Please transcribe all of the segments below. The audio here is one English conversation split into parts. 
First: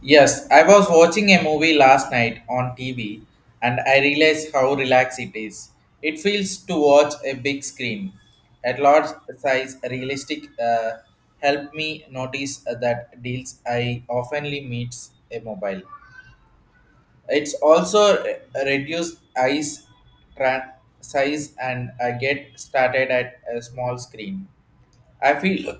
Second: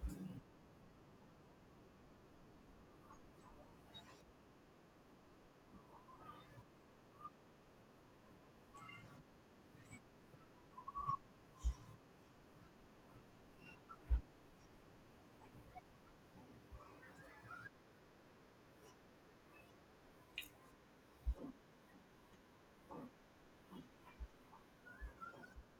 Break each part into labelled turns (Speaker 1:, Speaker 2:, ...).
Speaker 1: Yes, I was watching a movie last night on TV and I realized how relaxed it is. It feels to watch a big screen. At large size, realistic help me notice that deals I oftenly meets a mobile. It's also reduced eyes tra- size and I get started at a small screen. I feel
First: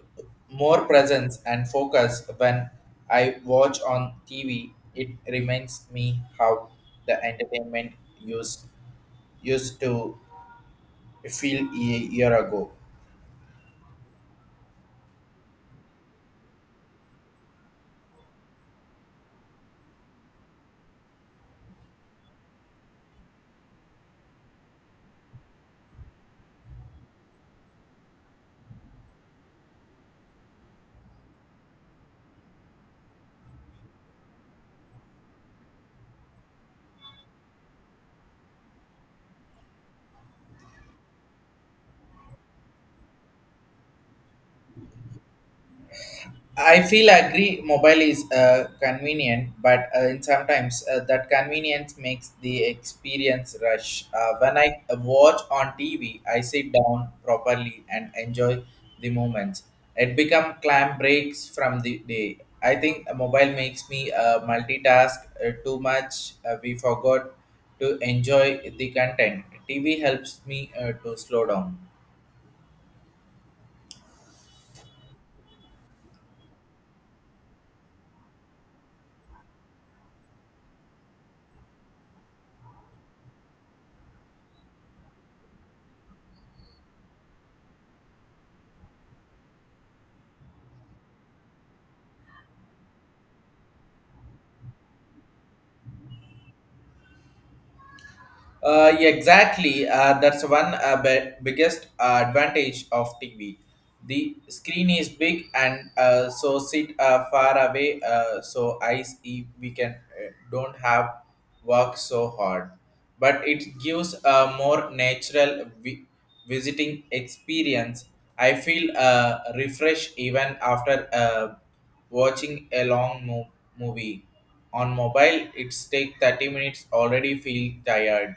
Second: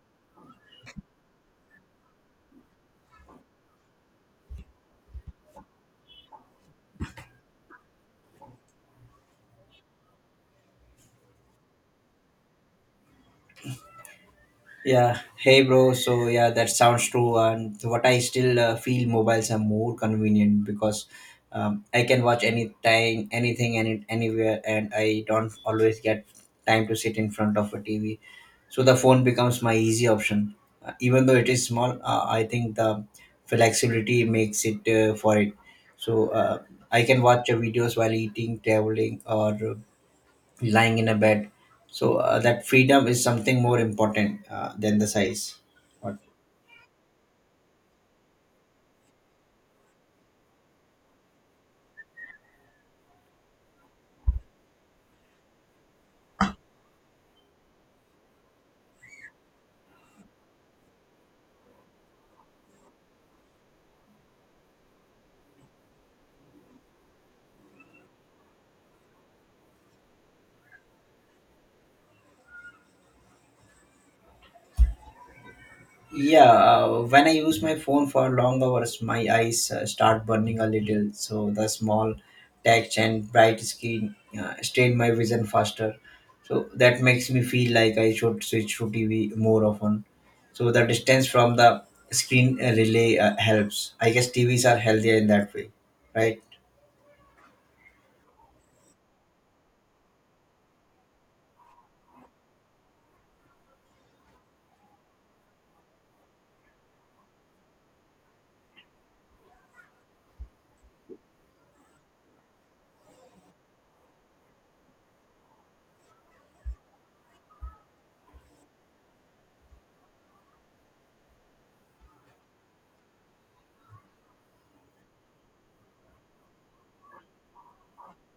Speaker 1: more presence and focus when I watch on TV. It reminds me how the entertainment used used to feel a year ago.
Speaker 2: Yeah, hey bro. So yeah, that sounds true. And what I still feel mobiles are more convenient because I can watch anytime, anything, anywhere, and I don't always get time to sit in front of a TV. So the phone becomes my easy option, even though it is small. I think the flexibility makes it for it. So I can watch videos while eating, traveling, or lying in a bed. So that freedom is something more important than the size. What?
Speaker 1: I feel agree. Mobile is convenient, but and sometimes that convenience makes the experience rush. When I watch on TV, I sit down properly and enjoy the moments. It become clam breaks from the day. I think a mobile makes me multitask too much. We forgot to enjoy the content. TV helps me to slow down.
Speaker 2: Yeah, when I use my phone for long hours, my eyes start burning a little. So the small text and bright screen strain my vision faster. So that makes me feel like I should switch to TV more often. So the distance from the screen relay helps. I guess TVs are healthier in that way, right?
Speaker 1: Yeah, exactly. That's one biggest advantage of TV. The screen is big and so sit far away. So eyes, if we can don't have work so hard, but it gives a more natural visiting experience. I feel refreshed even after watching a long movie. On mobile, it's take 30 minutes already feel tired.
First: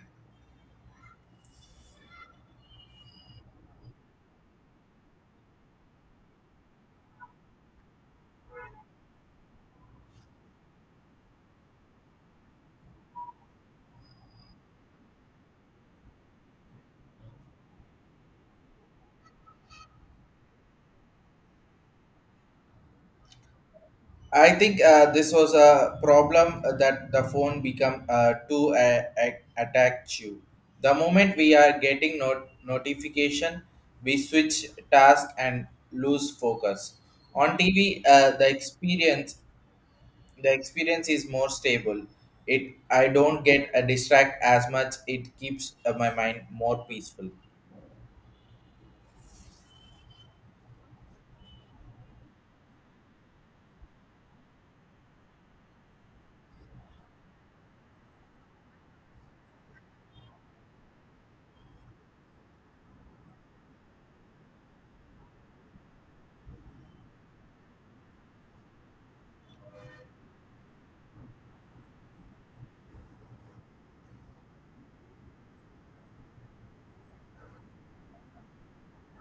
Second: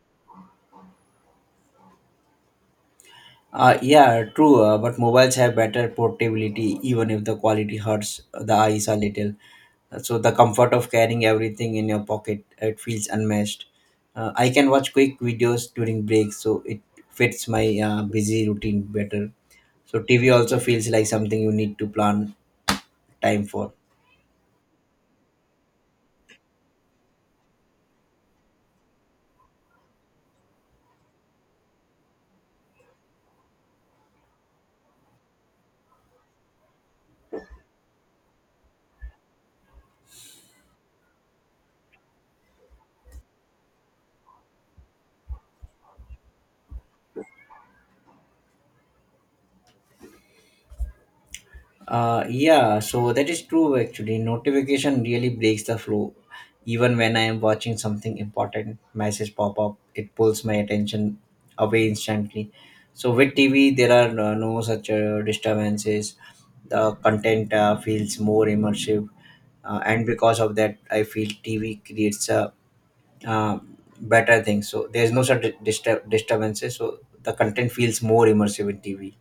Speaker 2: Yeah, true. But mobiles have better portability, even if the quality hurts the eyes a little. So the comfort of carrying everything in your pocket, it feels unmatched. I can watch quick videos during breaks, so it fits my busy routine better. So TV also feels like something you need to plan time for.
Speaker 1: I think this was a problem that the phone become too attacked you. The moment we are getting notification, we switch task and lose focus. On TV, the experience is more stable. It I don't get a distract as much. It keeps my mind more peaceful.
Speaker 2: Yeah, so that is true actually. Notification really breaks the flow. Even when I am watching something important, message pop up, it pulls my attention away instantly. So with TV, there are no such disturbances. The content feels more immersive, and because of that, I feel TV creates a uh, better thing. So there's no such disturbances. So the content feels more immersive in TV.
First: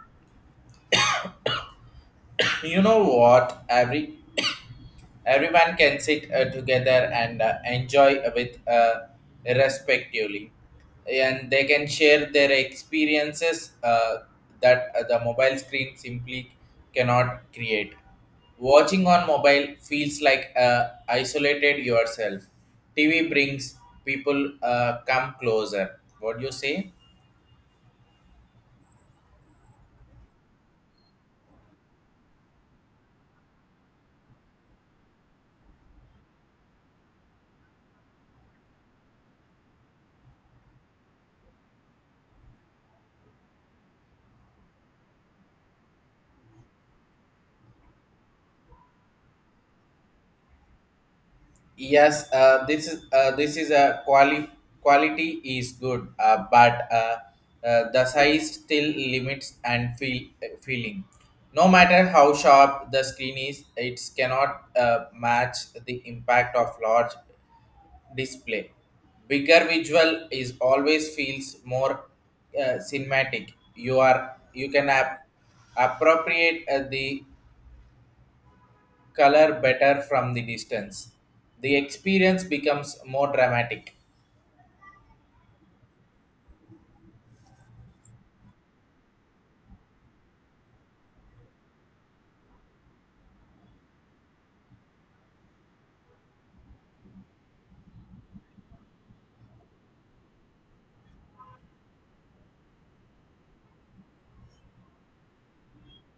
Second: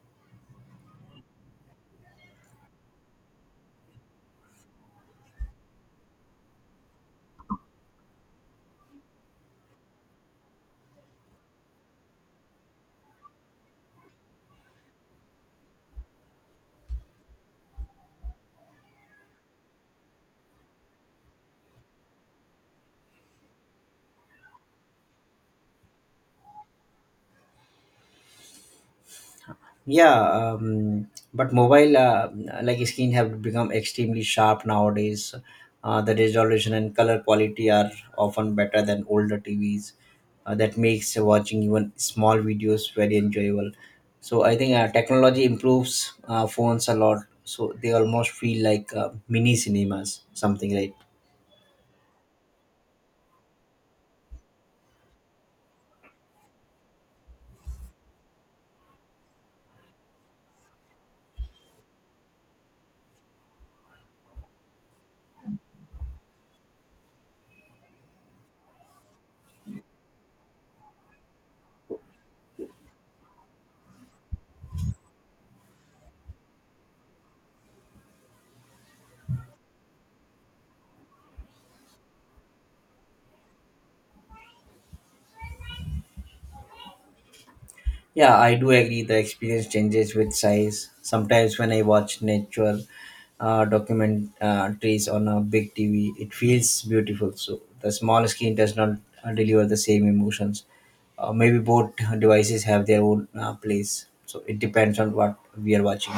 Speaker 1: You know what? Everyone can sit together and enjoy with respectively, and they can share their experiences that the mobile screen simply cannot create. Watching on mobile feels like isolated yourself. TV brings people come closer. What do you say?
Speaker 2: Yeah, but mobile like screen have become extremely sharp nowadays, the resolution and color quality are often better than older TVs. That makes watching even small videos very enjoyable, so I think technology improves phones a lot, so they almost feel like mini cinemas, something like.
Speaker 1: Yes, this is a quality quality is good, but the size still limits and feel feeling. No matter how sharp the screen is, it cannot match the impact of large display. Bigger visual is always feels more cinematic. You are you can appropriate the color better from the distance. The experience becomes more dramatic.
Speaker 2: Yeah, I do agree. The experience changes with size. Sometimes when I watch nature documentaries on a big TV, it feels beautiful. So the small screen does not deliver the same emotions. Maybe both devices have their own place. So it depends on what we are watching.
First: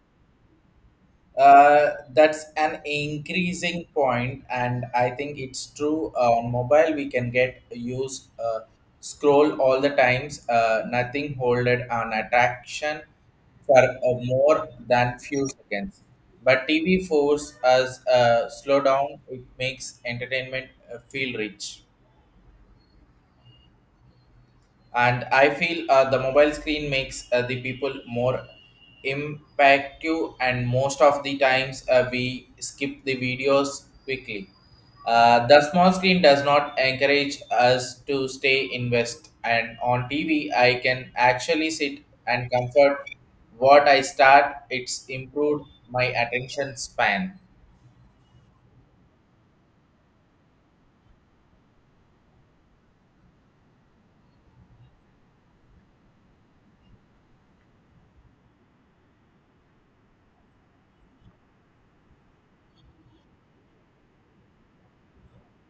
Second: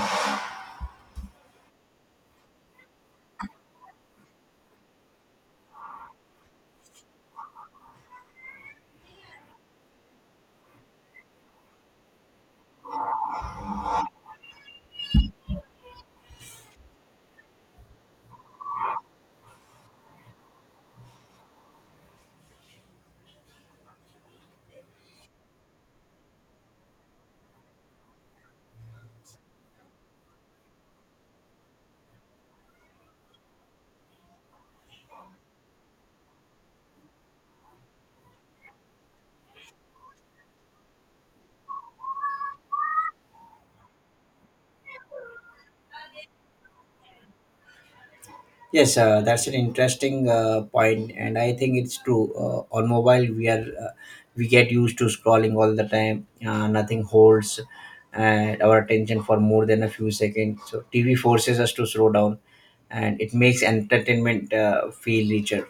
Speaker 1: That's an increasing point, and I think it's true. On mobile, we can get use scroll all the times. Nothing holded on attraction for more than few seconds. But TV force us slow down. It makes entertainment feel rich. And I feel the mobile screen makes the people more impactive and most of the times we skip the videos quickly. The small screen does not encourage us to stay invest, and on tv I can actually sit and comfort what I start it's improved my attention span.
Speaker 2: Yes, that's an interesting point, and I think it's true. On mobile, we get used to scrolling all the time. Nothing holds our attention for more than a few seconds. So TV forces us to slow down, and it makes entertainment feel richer.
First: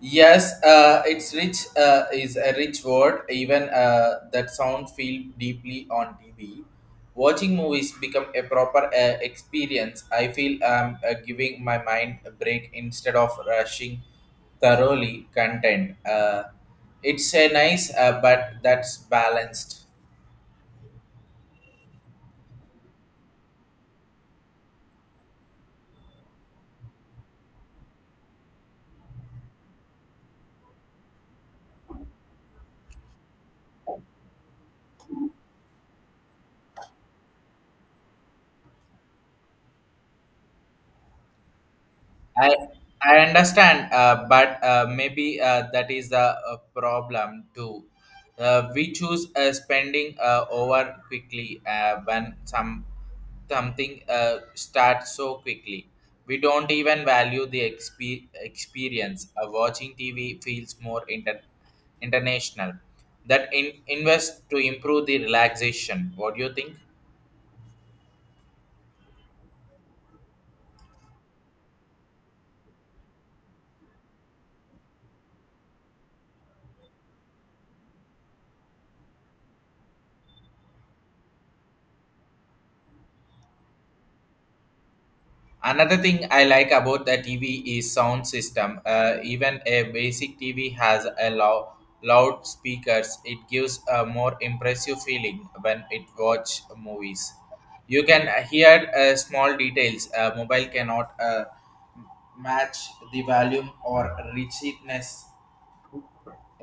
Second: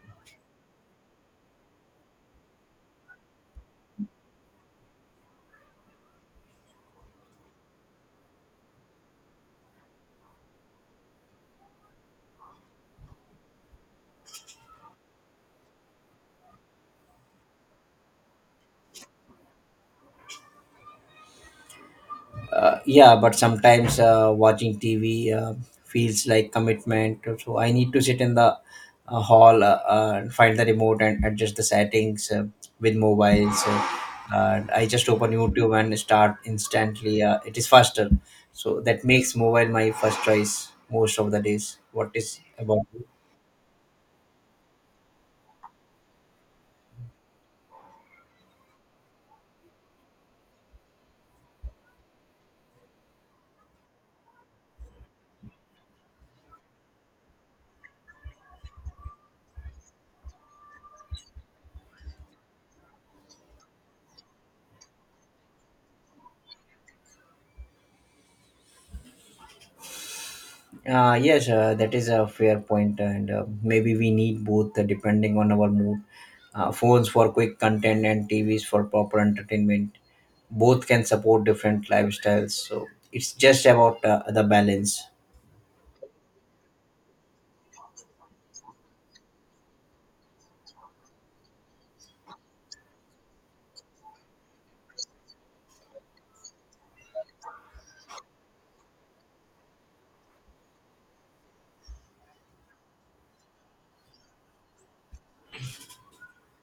Speaker 1: Yes, it's rich is a rich word. Even that sound feel deeply on TV. Watching movies become a proper experience. I feel I'm giving my mind a break instead of rushing thoroughly content. It's a nice, but that's balanced.
Speaker 2: yeah, but sometimes watching TV uh, feels like commitment, so I need to sit in the hall, and find the remote and adjust the settings, with mobile, so I just open YouTube and start instantly. It is faster, so that makes mobile my first choice most of the days. What is
Speaker 1: I
Speaker 2: about?
Speaker 1: I understand, but maybe that is the problem too. We choose spending over quickly when something starts so quickly. We don't even value the experience. Watching TV feels more international. That invest to improve the relaxation. What do you think?
Speaker 2: Yes, that is a fair point, and maybe we need both depending on our mood. Phones for quick content and TVs for proper entertainment. Both can support different lifestyles, so it's just about the balance.
Speaker 1: Another thing I like about the TV is sound system. Even a basic TV has a loudspeakers. It gives a more impressive feeling when it watch movies. You can hear small details. A mobile cannot match the volume or richness,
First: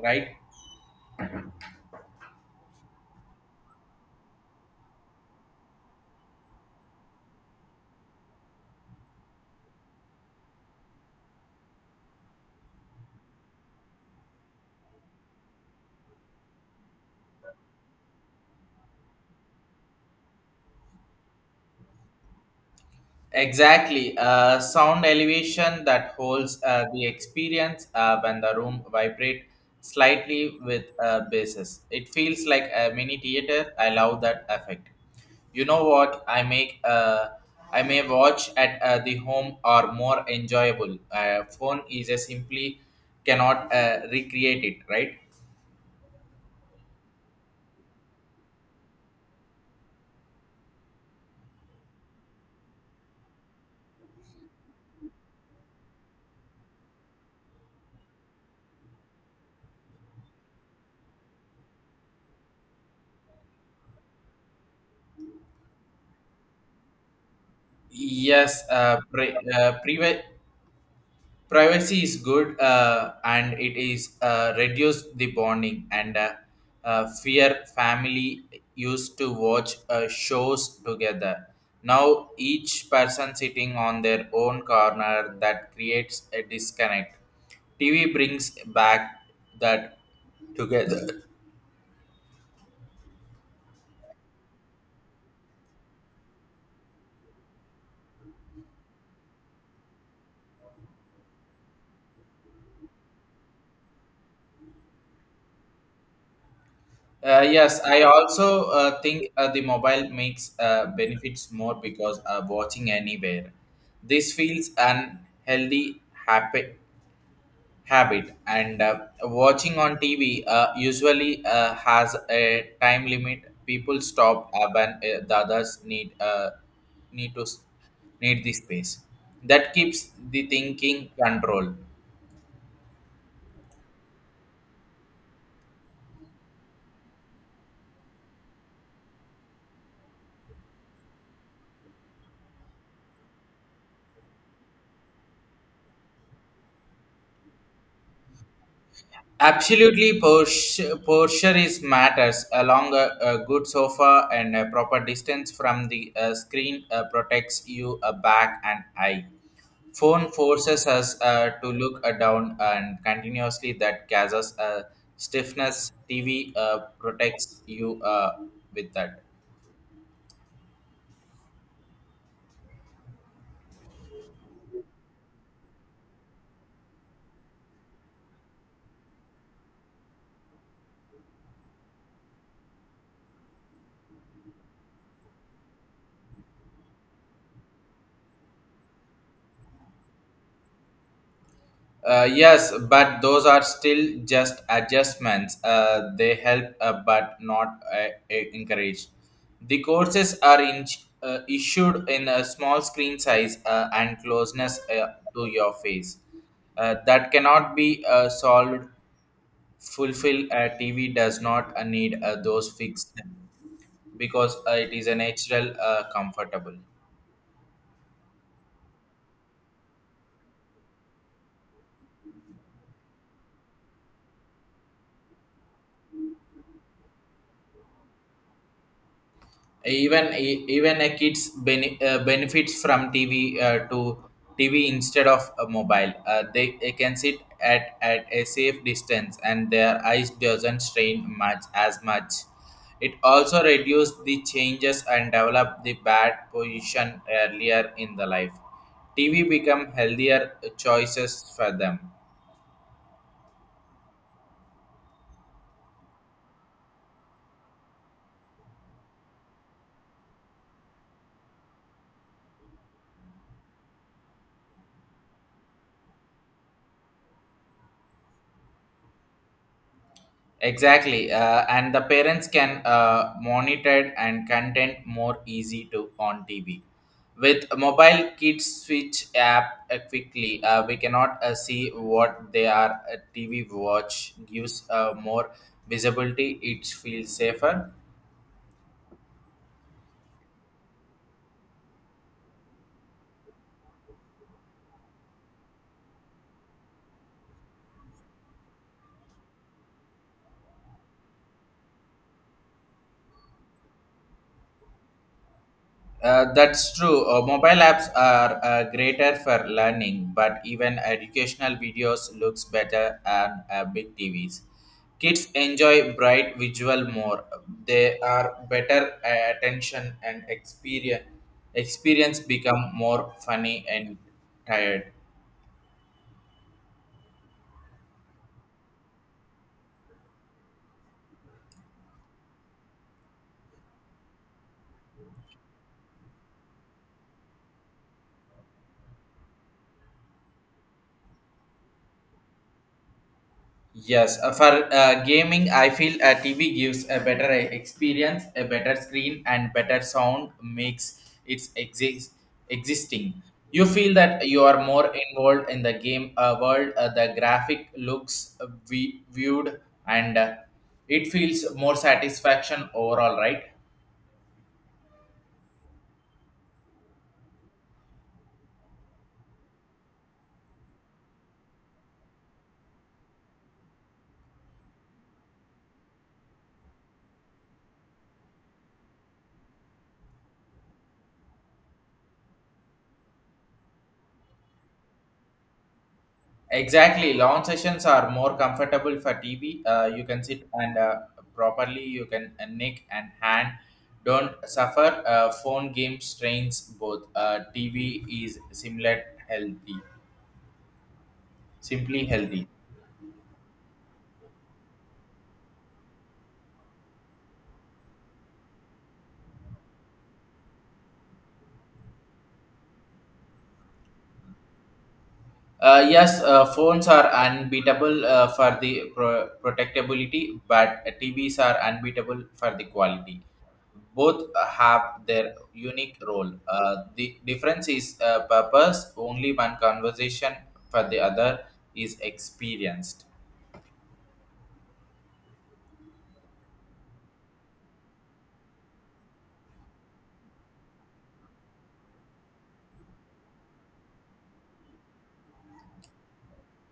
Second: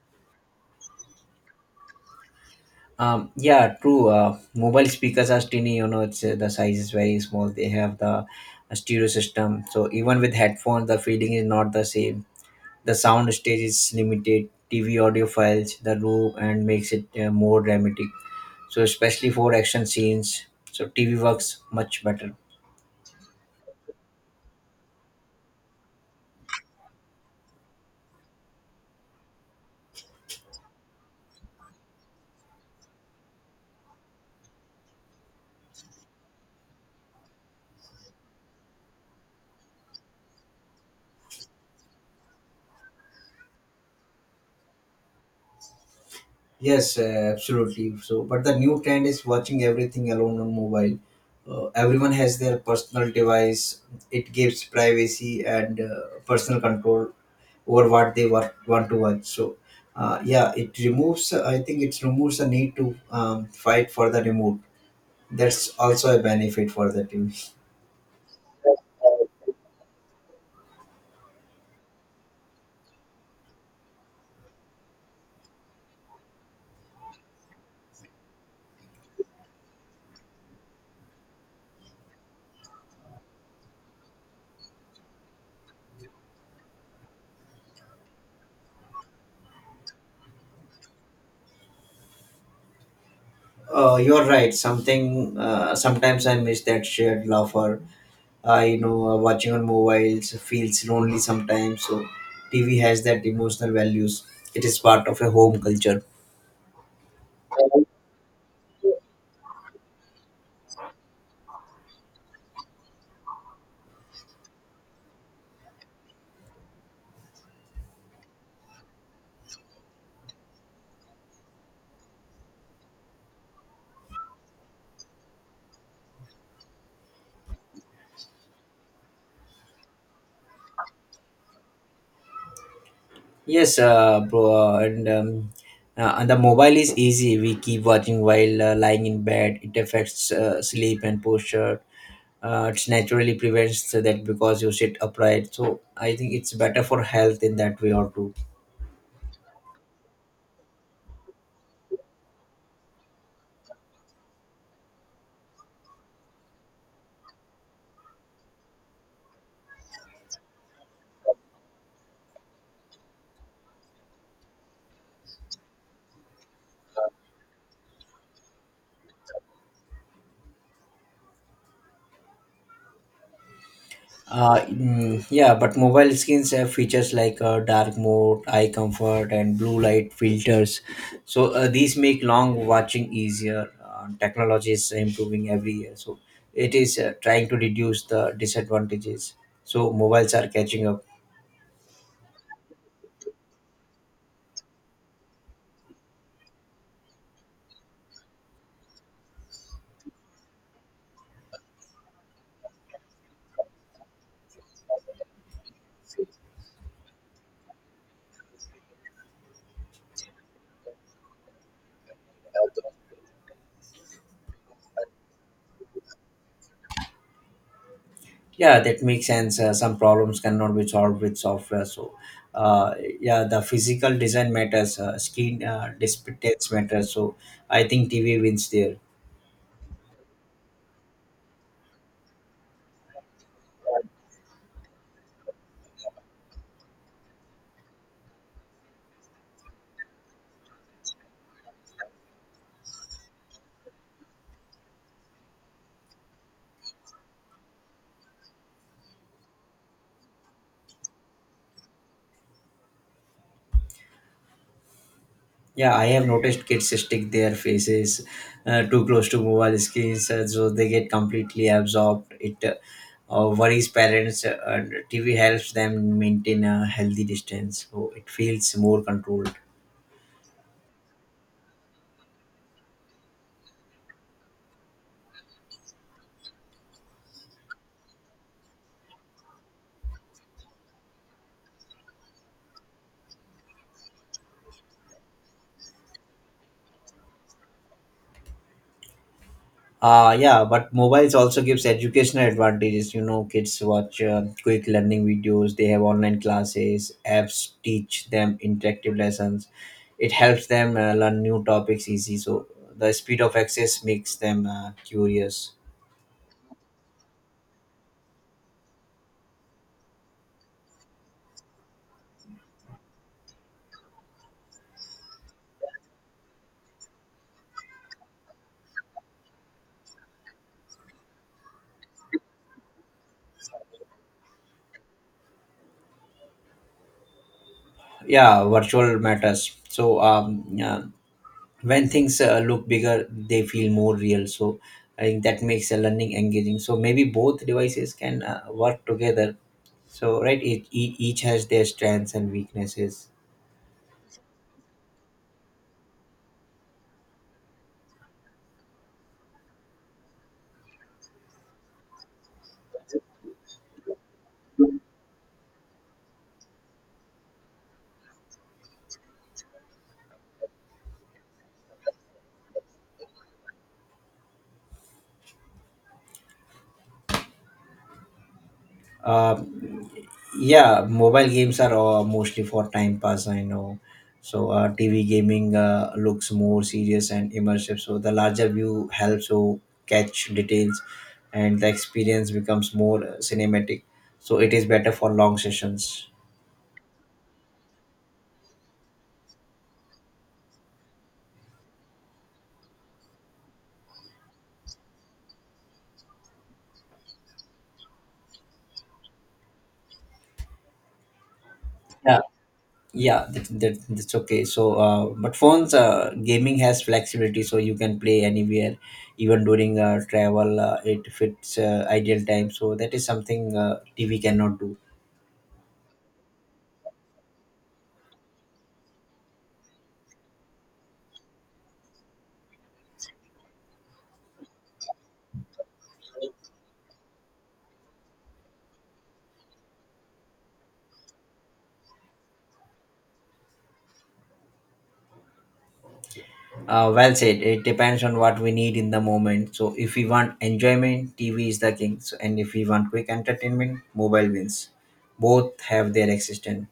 Speaker 1: right?
Speaker 2: Yeah, true. Mobile speakers are tiny, you know, the size is very small. They have the stereo system, so even with headphones, the feeling is not the same. The sound stage is limited. TV audio files the room and makes it more dramatic. So especially for action scenes, so TV works much better.
Speaker 1: Exactly. Sound elevation that holds the experience when the room vibrate slightly with bases. It feels like a mini theater. I love that effect. You know what? I make I may watch at the home or more enjoyable. Phone is a simply cannot recreate it, right?
Speaker 2: Yes, absolutely. So, but the new trend is watching everything alone on mobile. Everyone has their personal device. It gives privacy and personal control over what they want to watch. So, yeah, it removes. I think it removes the need to fight for the remote. That's also a benefit for the TV.
Speaker 1: Yes, privacy is good and it is reduce the bonding and fear family used to watch shows together. Now each person sitting on their own corner, that creates a disconnect. TV brings back that together.
Speaker 2: You're right. Something sometimes I miss that shared laugh, or you know, watching on mobiles feels lonely sometimes, so TV has that emotional values. It is part of a home culture.
Speaker 1: Yes, I also think the mobile makes benefits more because watching anywhere this feels unhealthy happy habit, and watching on tv usually has a time limit. People stop when the others need need to s- need the space. That keeps the thinking control.
Speaker 2: Yes, bro, and the mobile is easy. We keep watching while lying in bed. It affects sleep and posture. It naturally prevents that because you sit upright, so I think it's better for health in that way or two.
Speaker 1: Absolutely posture, posture is matters along a good sofa and a proper distance from the screen protects you a back and eye. Phone forces us to look down and continuously, that causes stiffness. Tv protects you with that.
Speaker 2: Yeah, but mobile screens have features like dark mode, eye comfort, and blue light filters. So these make long watching easier. Technology is improving every year, so it is trying to reduce the disadvantages. So mobiles are catching up.
Speaker 1: Yes, but those are still just adjustments. They help but not encouraged the courses are in, issued in a small screen size and closeness to your face. That cannot be solved fulfill. A TV does not need those fixed because it is a natural comfortable.
Speaker 2: Yeah, that makes sense. Some problems cannot be solved with software. So, uh, yeah, the physical design matters. Screen display matters. So I think TV wins there.
Speaker 1: Even a kids benefits from TV to TV instead of a mobile. They can sit at a safe distance and their eyes doesn't strain much as much. It also reduces the changes and develop the bad position earlier in the life. TV become healthier choices for them.
Speaker 2: Yeah, I have noticed kids stick their faces too close to mobile screens, so they get completely absorbed. It worries parents, and TV helps them maintain a healthy distance, so it feels more controlled.
Speaker 1: Exactly, and the parents can monitor and content more easy to on TV. With mobile kids switch app quickly, we cannot see what they are. A TV watch gives more visibility. It feels safer.
Speaker 2: Yeah, but mobiles also gives educational advantages. You know, kids watch quick learning videos. They have online classes. Apps teach them interactive lessons. It helps them learn new topics easy. So the speed of access makes them curious.
Speaker 1: That's true. Mobile apps are greater for learning, but even educational videos looks better on big TVs. Kids enjoy bright visual more. They are better attention and experience. Experience become more funny and tired.
Speaker 2: Yeah, virtual matters, so yeah, when things look bigger, they feel more real, so I think that makes the learning engaging. So maybe both devices can work together, so right, each has their strengths and weaknesses.
Speaker 1: Yes, for gaming, I feel TV gives a better experience, a better screen, and better sound makes its exist existing. You feel that you are more involved in the game world. The graphic looks viewed, and it feels more satisfaction overall, right?
Speaker 2: Um yeah, mobile games are mostly for time pass, I know. So TV gaming looks more serious and immersive, so the larger view helps to catch details, and the experience becomes more cinematic, so it is better for long sessions.
Speaker 1: Exactly. Long sessions are more comfortable for TV. You can sit and properly, you can neck and hand don't suffer. Phone game strains both. TV is similar healthy, simply
Speaker 2: Yeah,
Speaker 1: healthy.
Speaker 2: yeah, that's okay. So but phones gaming has flexibility, so you can play anywhere, even during travel. It fits ideal time, so that is something TV cannot do.
Speaker 1: Yes, phones are unbeatable for the protectability, but TVs are unbeatable for the quality. Both have their unique role. The difference is purpose, only one conversation for the other is experienced.
Speaker 2: Well said. It depends on what we need in the moment. So if we want enjoyment, TV is the king. So, and if we want quick entertainment, mobile wins. Both have their existence.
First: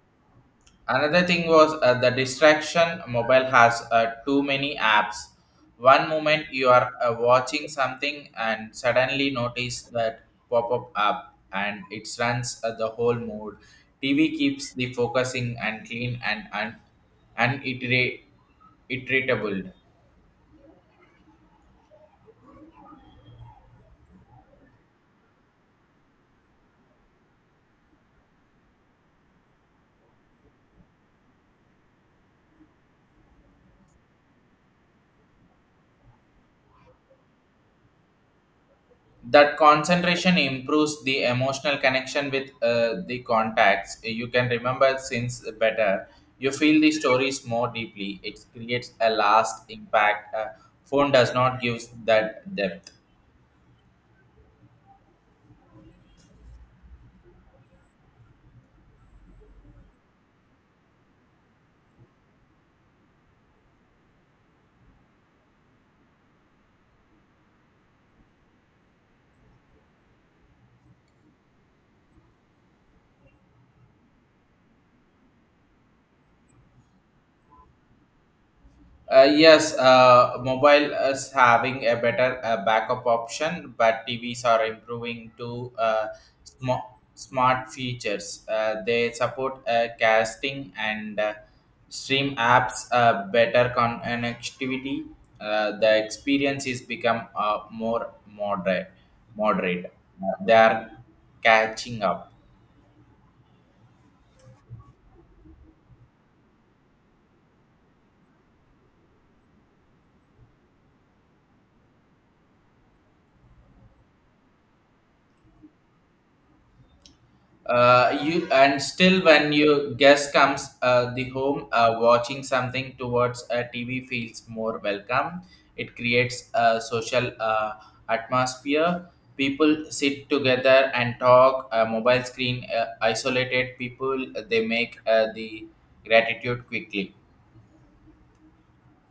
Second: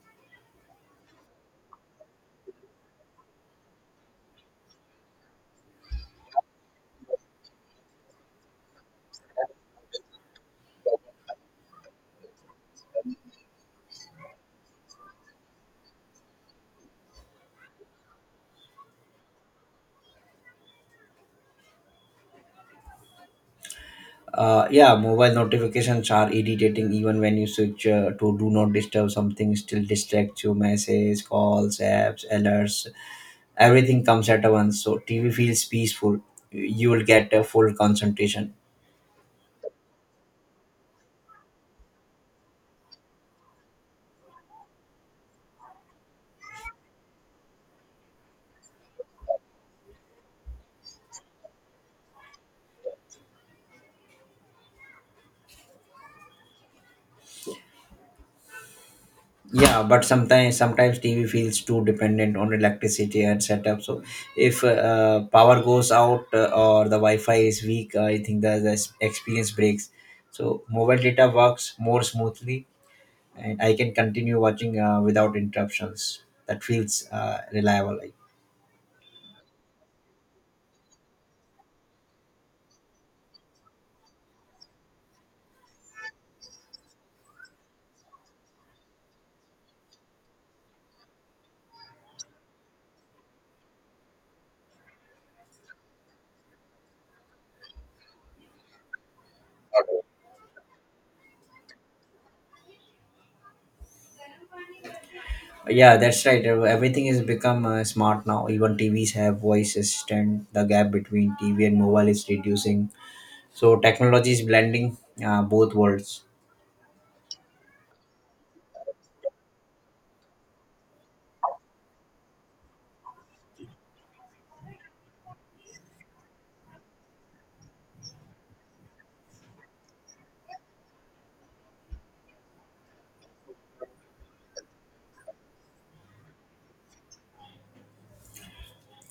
Speaker 1: Another thing was the distraction. Mobile has too many apps. One moment you are watching something and suddenly notice that pop up app, and it runs the whole mood. TV keeps the focusing and clean and un- uniterate iterable.
Speaker 2: Yeah, mobile notifications are irritating even when you switch to do not disturb. Something still distracts you. Messages, calls, apps, alerts, everything comes at once. So TV feels peaceful. You will get a full concentration.
Speaker 1: That concentration improves the emotional connection with the contacts. You can remember since better. You feel the stories more deeply, it creates a last impact. Phone does not give that depth.
Speaker 2: Yeah, but sometimes TV feels too dependent on electricity and setup. So if power goes out, or the Wi-Fi is weak, I think the experience breaks. So mobile data works more smoothly, and I can continue watching without interruptions. That feels reliable. Like.
Speaker 1: Yes, mobile is having a better backup option, but TVs are improving to sm- smart features. They support casting and stream apps, better connectivity. The experience is become more moderate. Moderate. They are catching up.
Speaker 2: Yeah, that's right. Everything has become smart now. Even TVs have voice assistant. The gap between TV and mobile is reducing. So technology is blending both worlds.
Speaker 1: You and still when your guest comes the home watching something towards a TV feels more welcome. It creates a social atmosphere. People sit together and talk. A mobile screen isolated people. They make the gratitude quickly.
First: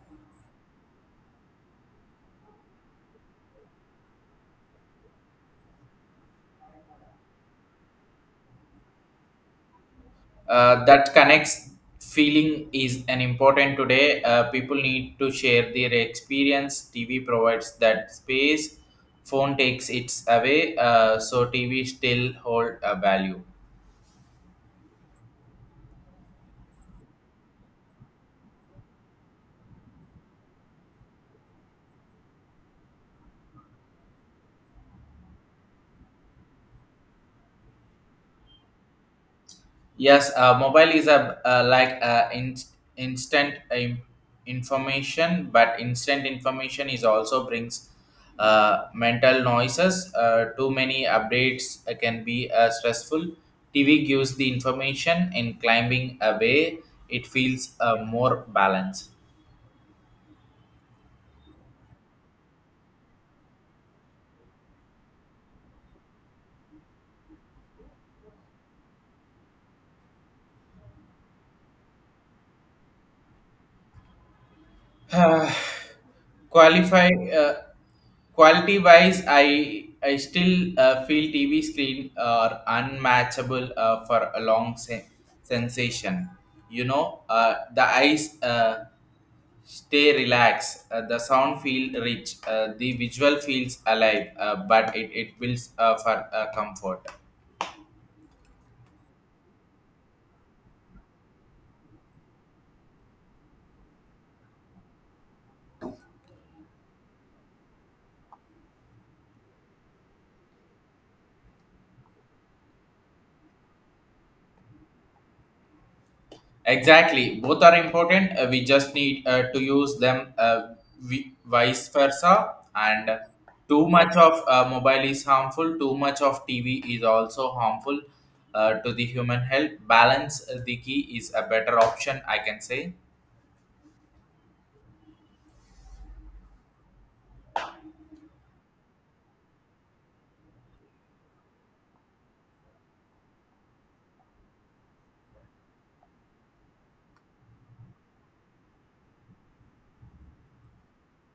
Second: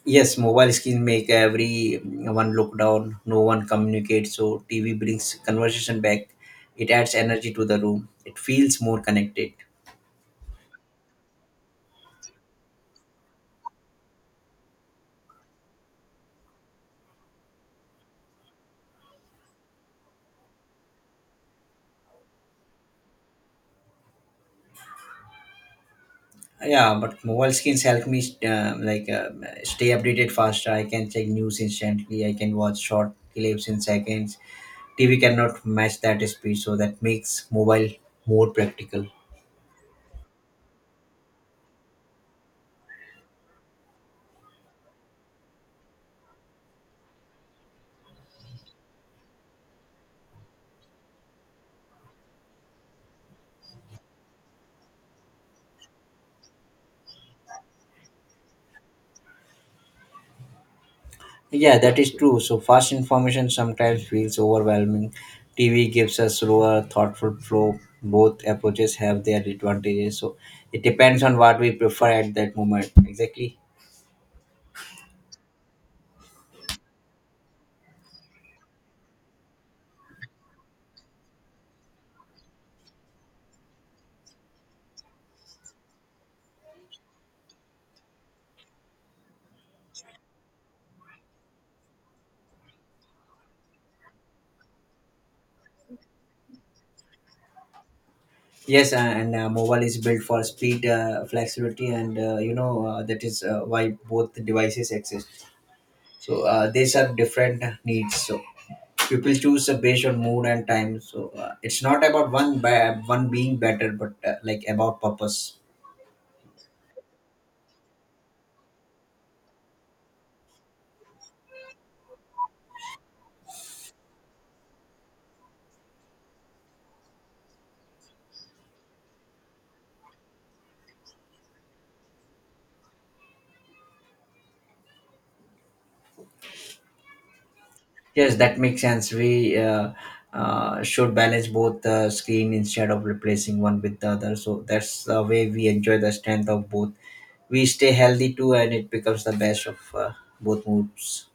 Speaker 2: Yes, mobile screen make everyone look down. No one communicates. So TV brings conversation back. It adds energy to the room. It feels more connected.
Speaker 1: That connects feeling is an important today. People need to share their experience, tv provides that space. Phone takes its away. So tv still hold a value.
Speaker 2: Yeah, but mobile screens help me like stay updated faster. I can check news instantly. I can watch short clips in seconds. TV cannot match that speed, so that makes mobile more practical.
Speaker 1: Yes, mobile is a like instant information, but instant information is also brings mental noises. Too many updates can be stressful. TV gives the information in climbing away. It feels more balanced.
Speaker 2: Yeah, that is true. So fast information sometimes feels overwhelming. TV gives a slower, thoughtful flow. Both approaches have their advantages. So it depends on what we prefer at that moment. Exactly.
Speaker 1: Uh, qualify Quality wise i still feel tv screen are unmatchable for a long sensation. You know the eyes stay relaxed, the sound feel rich, the visual feels alive, but it builds for comfort.
Speaker 2: Yes, and mobile is built for speed, flexibility, and you know that is why both devices exist. So they serve different needs. So people choose based on mood and time. So it's not about one by one being better, but like about purpose.
Speaker 1: Exactly, both are important. We just need to use them vice versa. And too much of mobile is harmful. Too much of TV is also harmful to the human health. Balance the key is a better option, I can say.
Speaker 2: Yes, that makes sense. We should balance both screen instead of replacing one with the other. So that's the way we enjoy the strength of both. We stay healthy too, and it becomes the best of both moods,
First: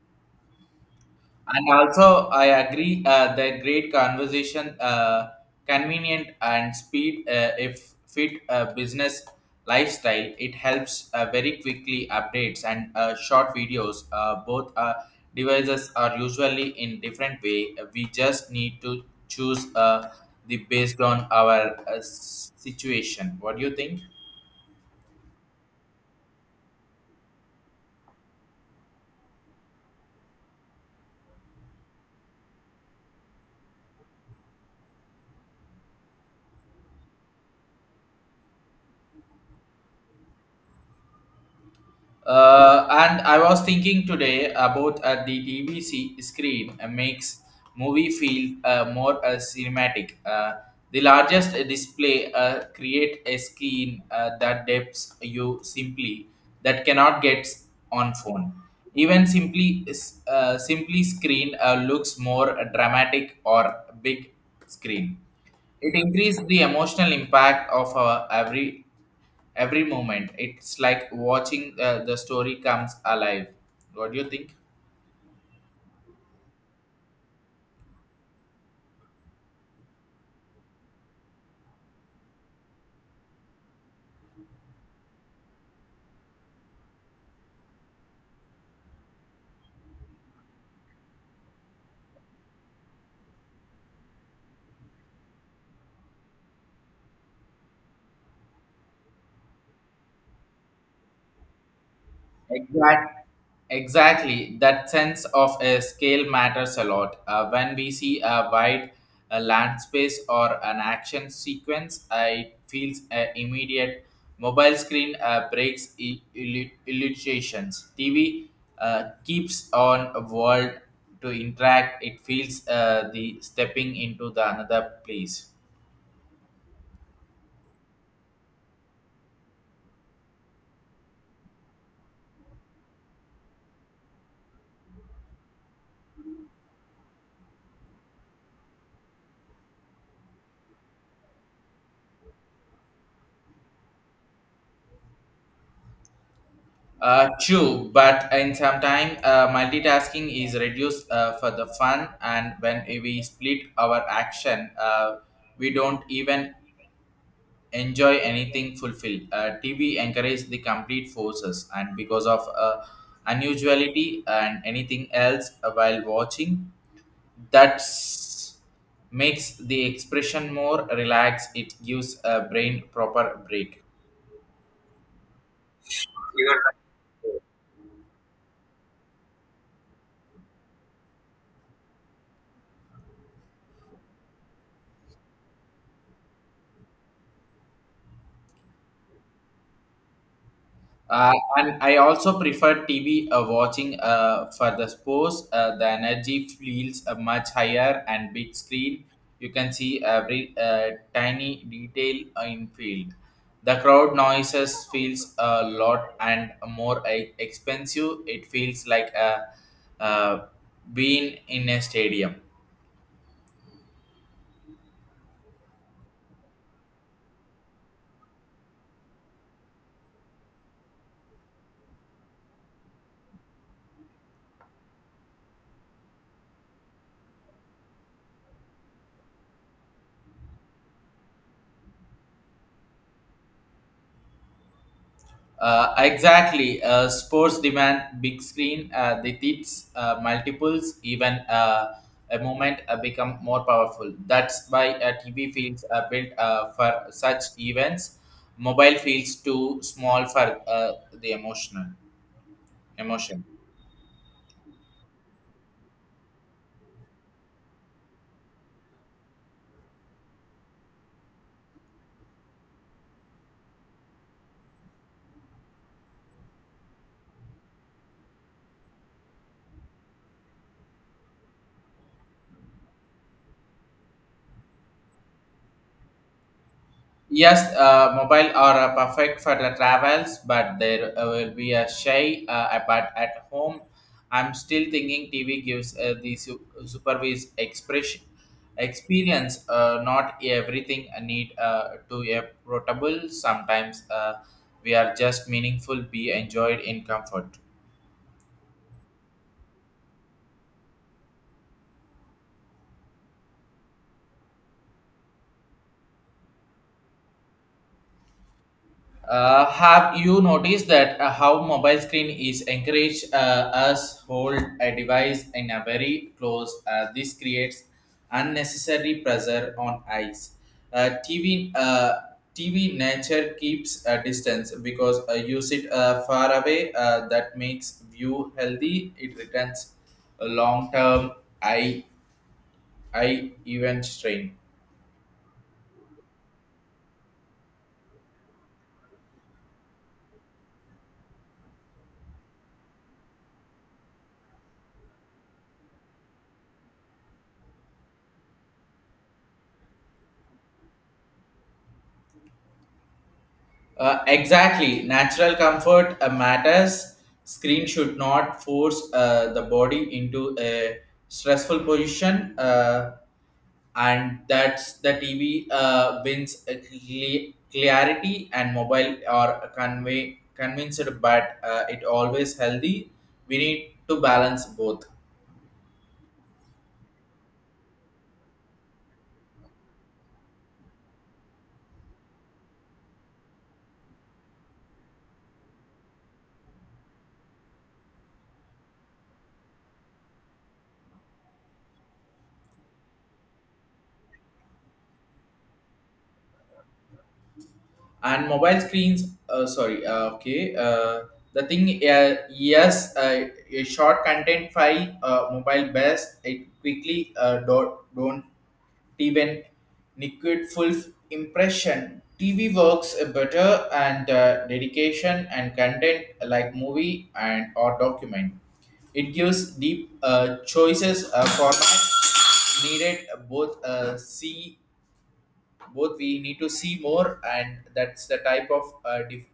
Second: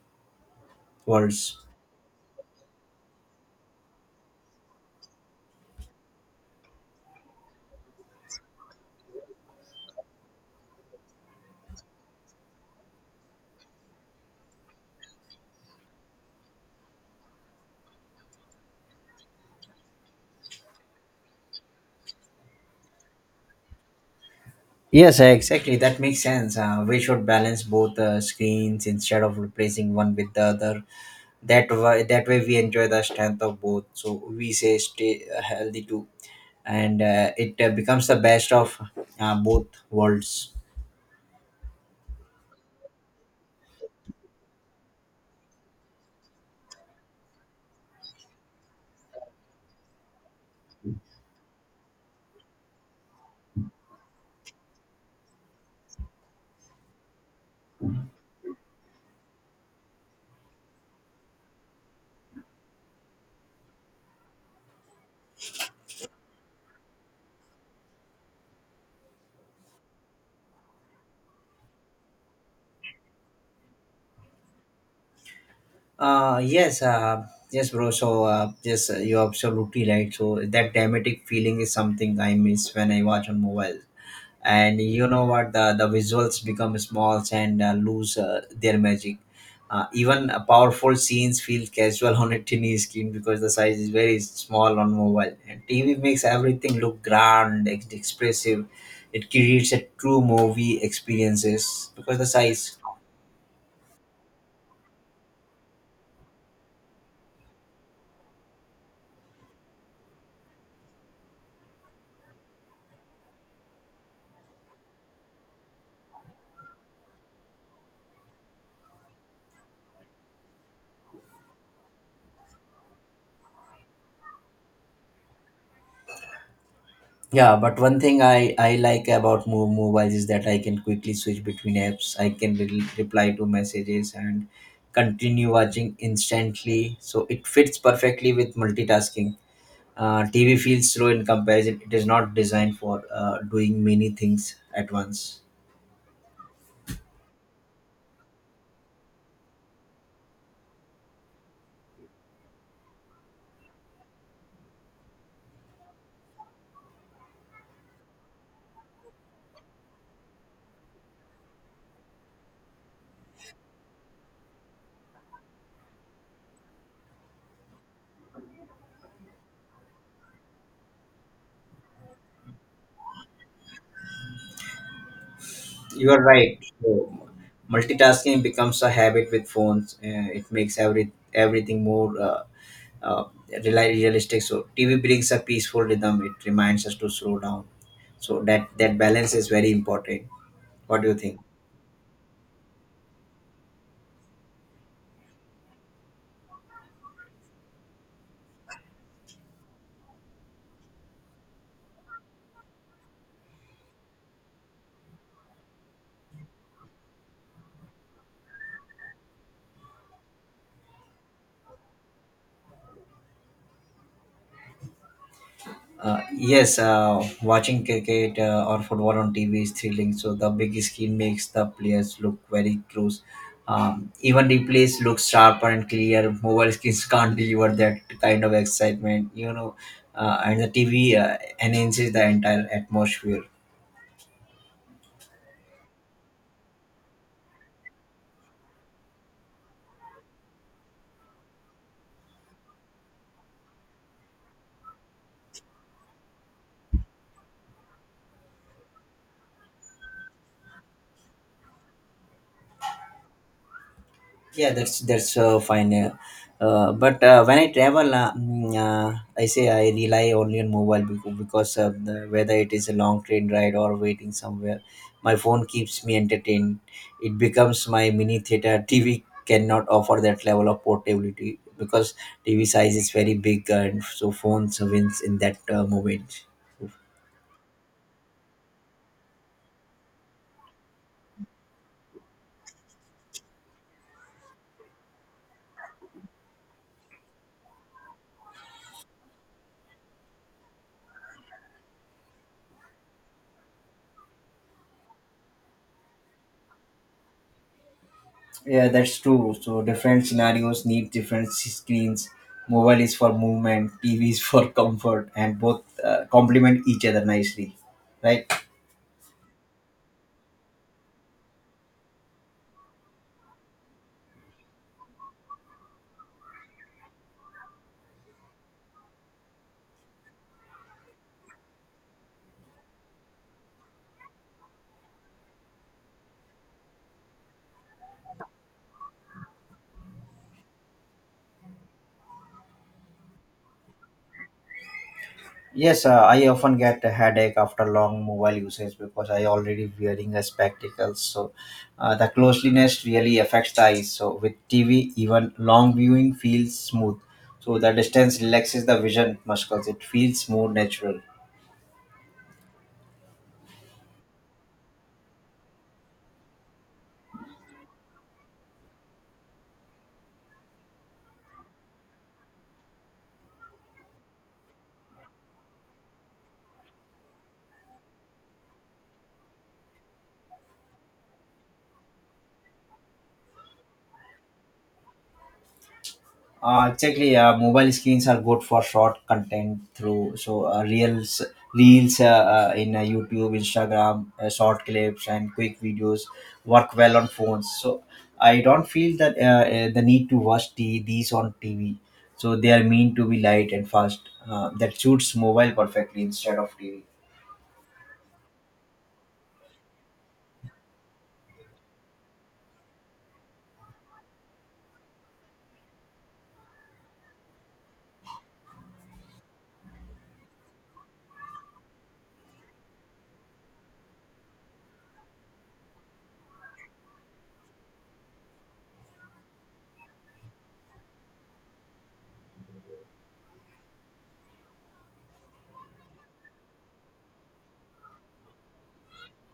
Speaker 2: worlds.
Speaker 1: And also, I agree that great conversation, convenient and speed, if fit business lifestyle, it helps very quickly updates and short videos. Both devices are usually in different way. We just need to choose the based on our situation. What do you think?
Speaker 2: Yes, exactly, that makes sense. We should balance both screens instead of replacing one with the other. That way we enjoy the strength of both. So we say stay healthy too, and it becomes the best of both worlds.
Speaker 1: And I was thinking today about the TV screen makes movie feel more cinematic. The largest display create a screen that depths you simply that cannot get on phone. Even simply screen looks more dramatic or big screen. It increased the emotional impact of every moment. It's like watching the story comes alive. What do you think?
Speaker 2: Uh, yes, uh, yes, bro. So, yes, you're absolutely right. So, that dramatic feeling is something I miss when I watch on mobile. And you know what? The visuals become small and lose their magic. Even powerful scenes feel casual on a tiny screen because the size is very small on mobile. And TV makes everything look grand, expressive. It creates a true movie experiences because the size.
Speaker 1: Exact. Exactly. That sense of a scale matters a lot. When we see a wide land space or an action sequence, it feels immediate. Mobile screen breaks illustrations. TV keeps on a world to interact. It feels the stepping into the another place.
Speaker 2: Yeah, but one thing I like about mobiles is that I can quickly switch between apps. I can reply to messages and continue watching instantly. So it fits perfectly with multitasking. TV feels slow in comparison. It is not designed for doing many things at once.
Speaker 1: True, but in some time, multitasking is reduced for the fun, and when we split our action, we don't even enjoy anything fulfilled. TV encourages the complete forces, and because of unusuality and anything else while watching, that's makes the expression more relaxed. It gives a brain proper break.
Speaker 2: You are right. So, multitasking becomes a habit with phones. It makes everything more uh, realistic. So TV brings a peaceful rhythm. It reminds us to slow down, so that balance is very important. What do you
Speaker 1: Uh,
Speaker 2: think?
Speaker 1: and I also prefer TV watching for the sports. The energy feels much higher and big screen. You can see every tiny detail in field. The crowd noises feels a lot and more expensive. It feels like a uh, being in a stadium.
Speaker 2: Yes, watching cricket or football on TV is thrilling. So the big screen makes the players look very close. Even replays look sharper and clear. Mobile screens can't deliver that kind of excitement, and the TV enhances the entire atmosphere.
Speaker 1: Exactly. Sports demand big screen. The tips, multiples, even a moment become more powerful. That's why TV feels built for such events. Mobile feels too small for the emotion.
Speaker 2: Yeah, that's fine, but when I travel, I say I rely only on mobile, because whether it is a long train ride or waiting somewhere, my phone keeps me entertained. It becomes my mini theater. TV cannot offer that level of portability, because TV size is very big, and so phones wins in that moment.
Speaker 1: Yes, mobile are perfect for the travels, but there will be a shy. But at home, I'm still thinking TV gives the supervised expression experience. Not everything I need to a portable. Sometimes we are just meaningful. Be enjoyed in comfort.
Speaker 2: Yeah, that's true. So different scenarios need different screens. Mobile is for movement, TV is for comfort, and both complement each other nicely, right?
Speaker 1: Have you noticed that how mobile screen is encourage us hold a device in a very close? This creates unnecessary pressure on eyes. Uh, TV uh, TV nature keeps a distance because you sit far away. That makes view healthy. It returns a long term eye eye event strain.
Speaker 2: Yes, I often get a headache after long mobile usage, because I already wearing a spectacles. So the closeliness really affects the eyes. So with TV, even long viewing feels smooth. So the distance relaxes the vision muscles. It feels more natural.
Speaker 1: Exactly. Natural comfort matters. Screen should not force the body into a stressful position, and that's the TV wins a clarity and mobile are convey convinced, but it always healthy. We need to balance both.
Speaker 2: Exactly. Mobile screens are good for short content through, so reels in YouTube, Instagram, short clips, and quick videos work well on phones. So I don't feel that the need to watch these on TV. So they are meant to be light and fast. That suits mobile perfectly instead of TV.
Speaker 1: And mobile screens sorry okay the thing yes a short content file mobile best it quickly don't even liquid full impression. TV works better and dedication and content like movie and or document. It gives deep choices format needed. Both see, both we need to see more, and that's the type of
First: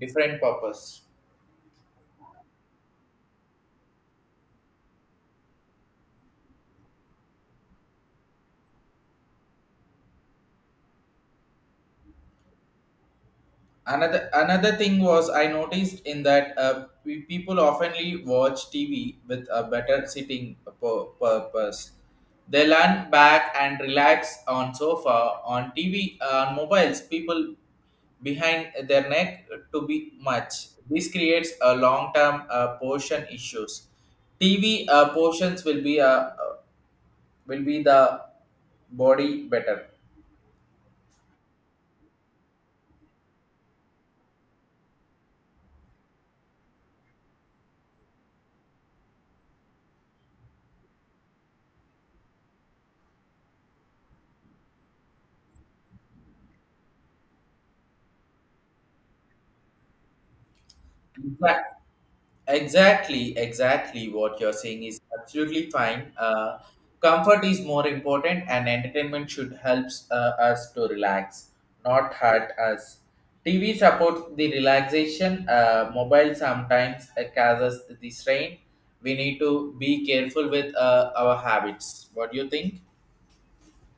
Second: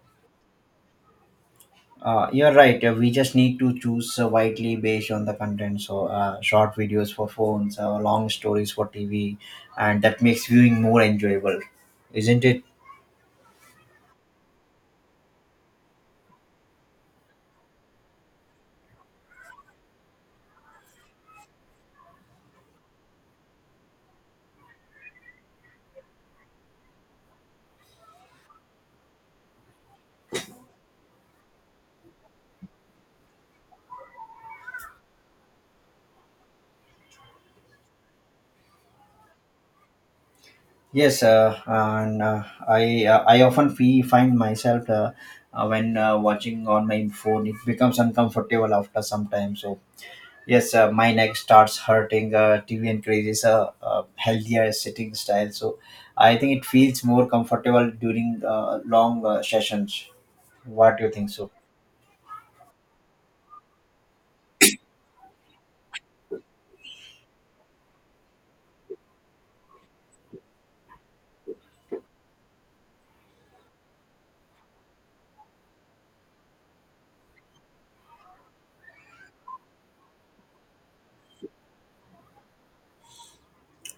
Speaker 1: different purpose.
Speaker 2: You're right. We just need to choose widely based on the content. So, short videos for phones, long stories for TV, and that makes viewing more enjoyable, isn't it?
Speaker 1: Another thing was I noticed in that people oftenly watch TV with a better sitting purpose. They lean back and relax on sofa on TV. On mobiles, people behind their neck to be much. This creates a long term portion issues. TV portions will be the body better.
Speaker 2: Yes, and I often fee find myself when watching on my phone, it becomes uncomfortable after some time. So, yes, my neck starts hurting. TV encourages a healthier sitting style. So, I think it feels more comfortable during long sessions. What do you think so?
Speaker 1: Exact- Exactly, exactly what you're saying is absolutely fine. Comfort is more important, and entertainment should helps us to relax, not hurt us. TV supports the relaxation. Mobile sometimes causes the strain. We need to be careful with our habits. What do you think?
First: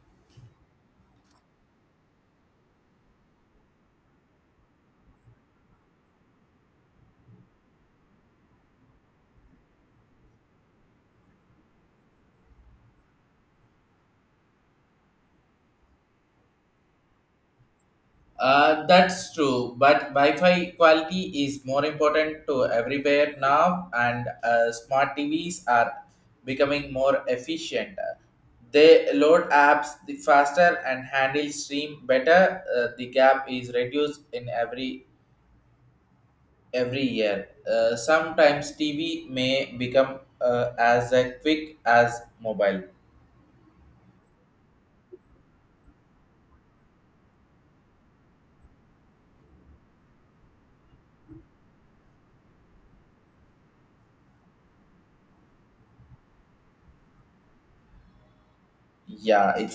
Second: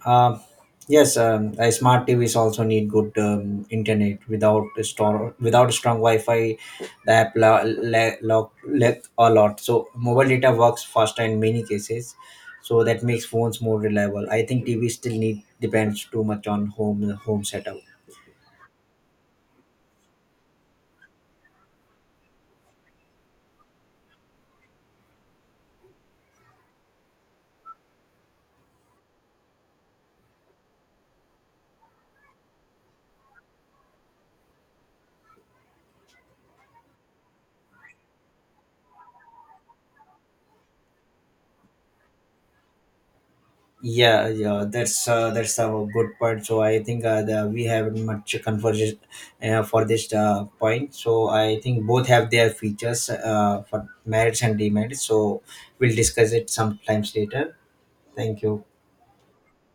Speaker 2: Um, yes, smart TVs also need good internet. Without a store, without strong Wi-Fi, the app lack a lot. So mobile data works faster in many cases. So that makes phones more reliable. I think TV still need depends too much on home setup.
Speaker 1: That's true, but Wi-Fi quality is more important to everywhere now, and smart TVs are becoming more efficient. They load apps the faster and handle stream better. The gap is reduced in every year. Sometimes TV may become as quick as mobile.
Speaker 2: Yeah, yeah, that's a good point. So I think we have much conversation for this point. So I think both have their features for merits and demerits. So we'll discuss it sometimes later. Thank you.
Speaker 1: Yeah, it was.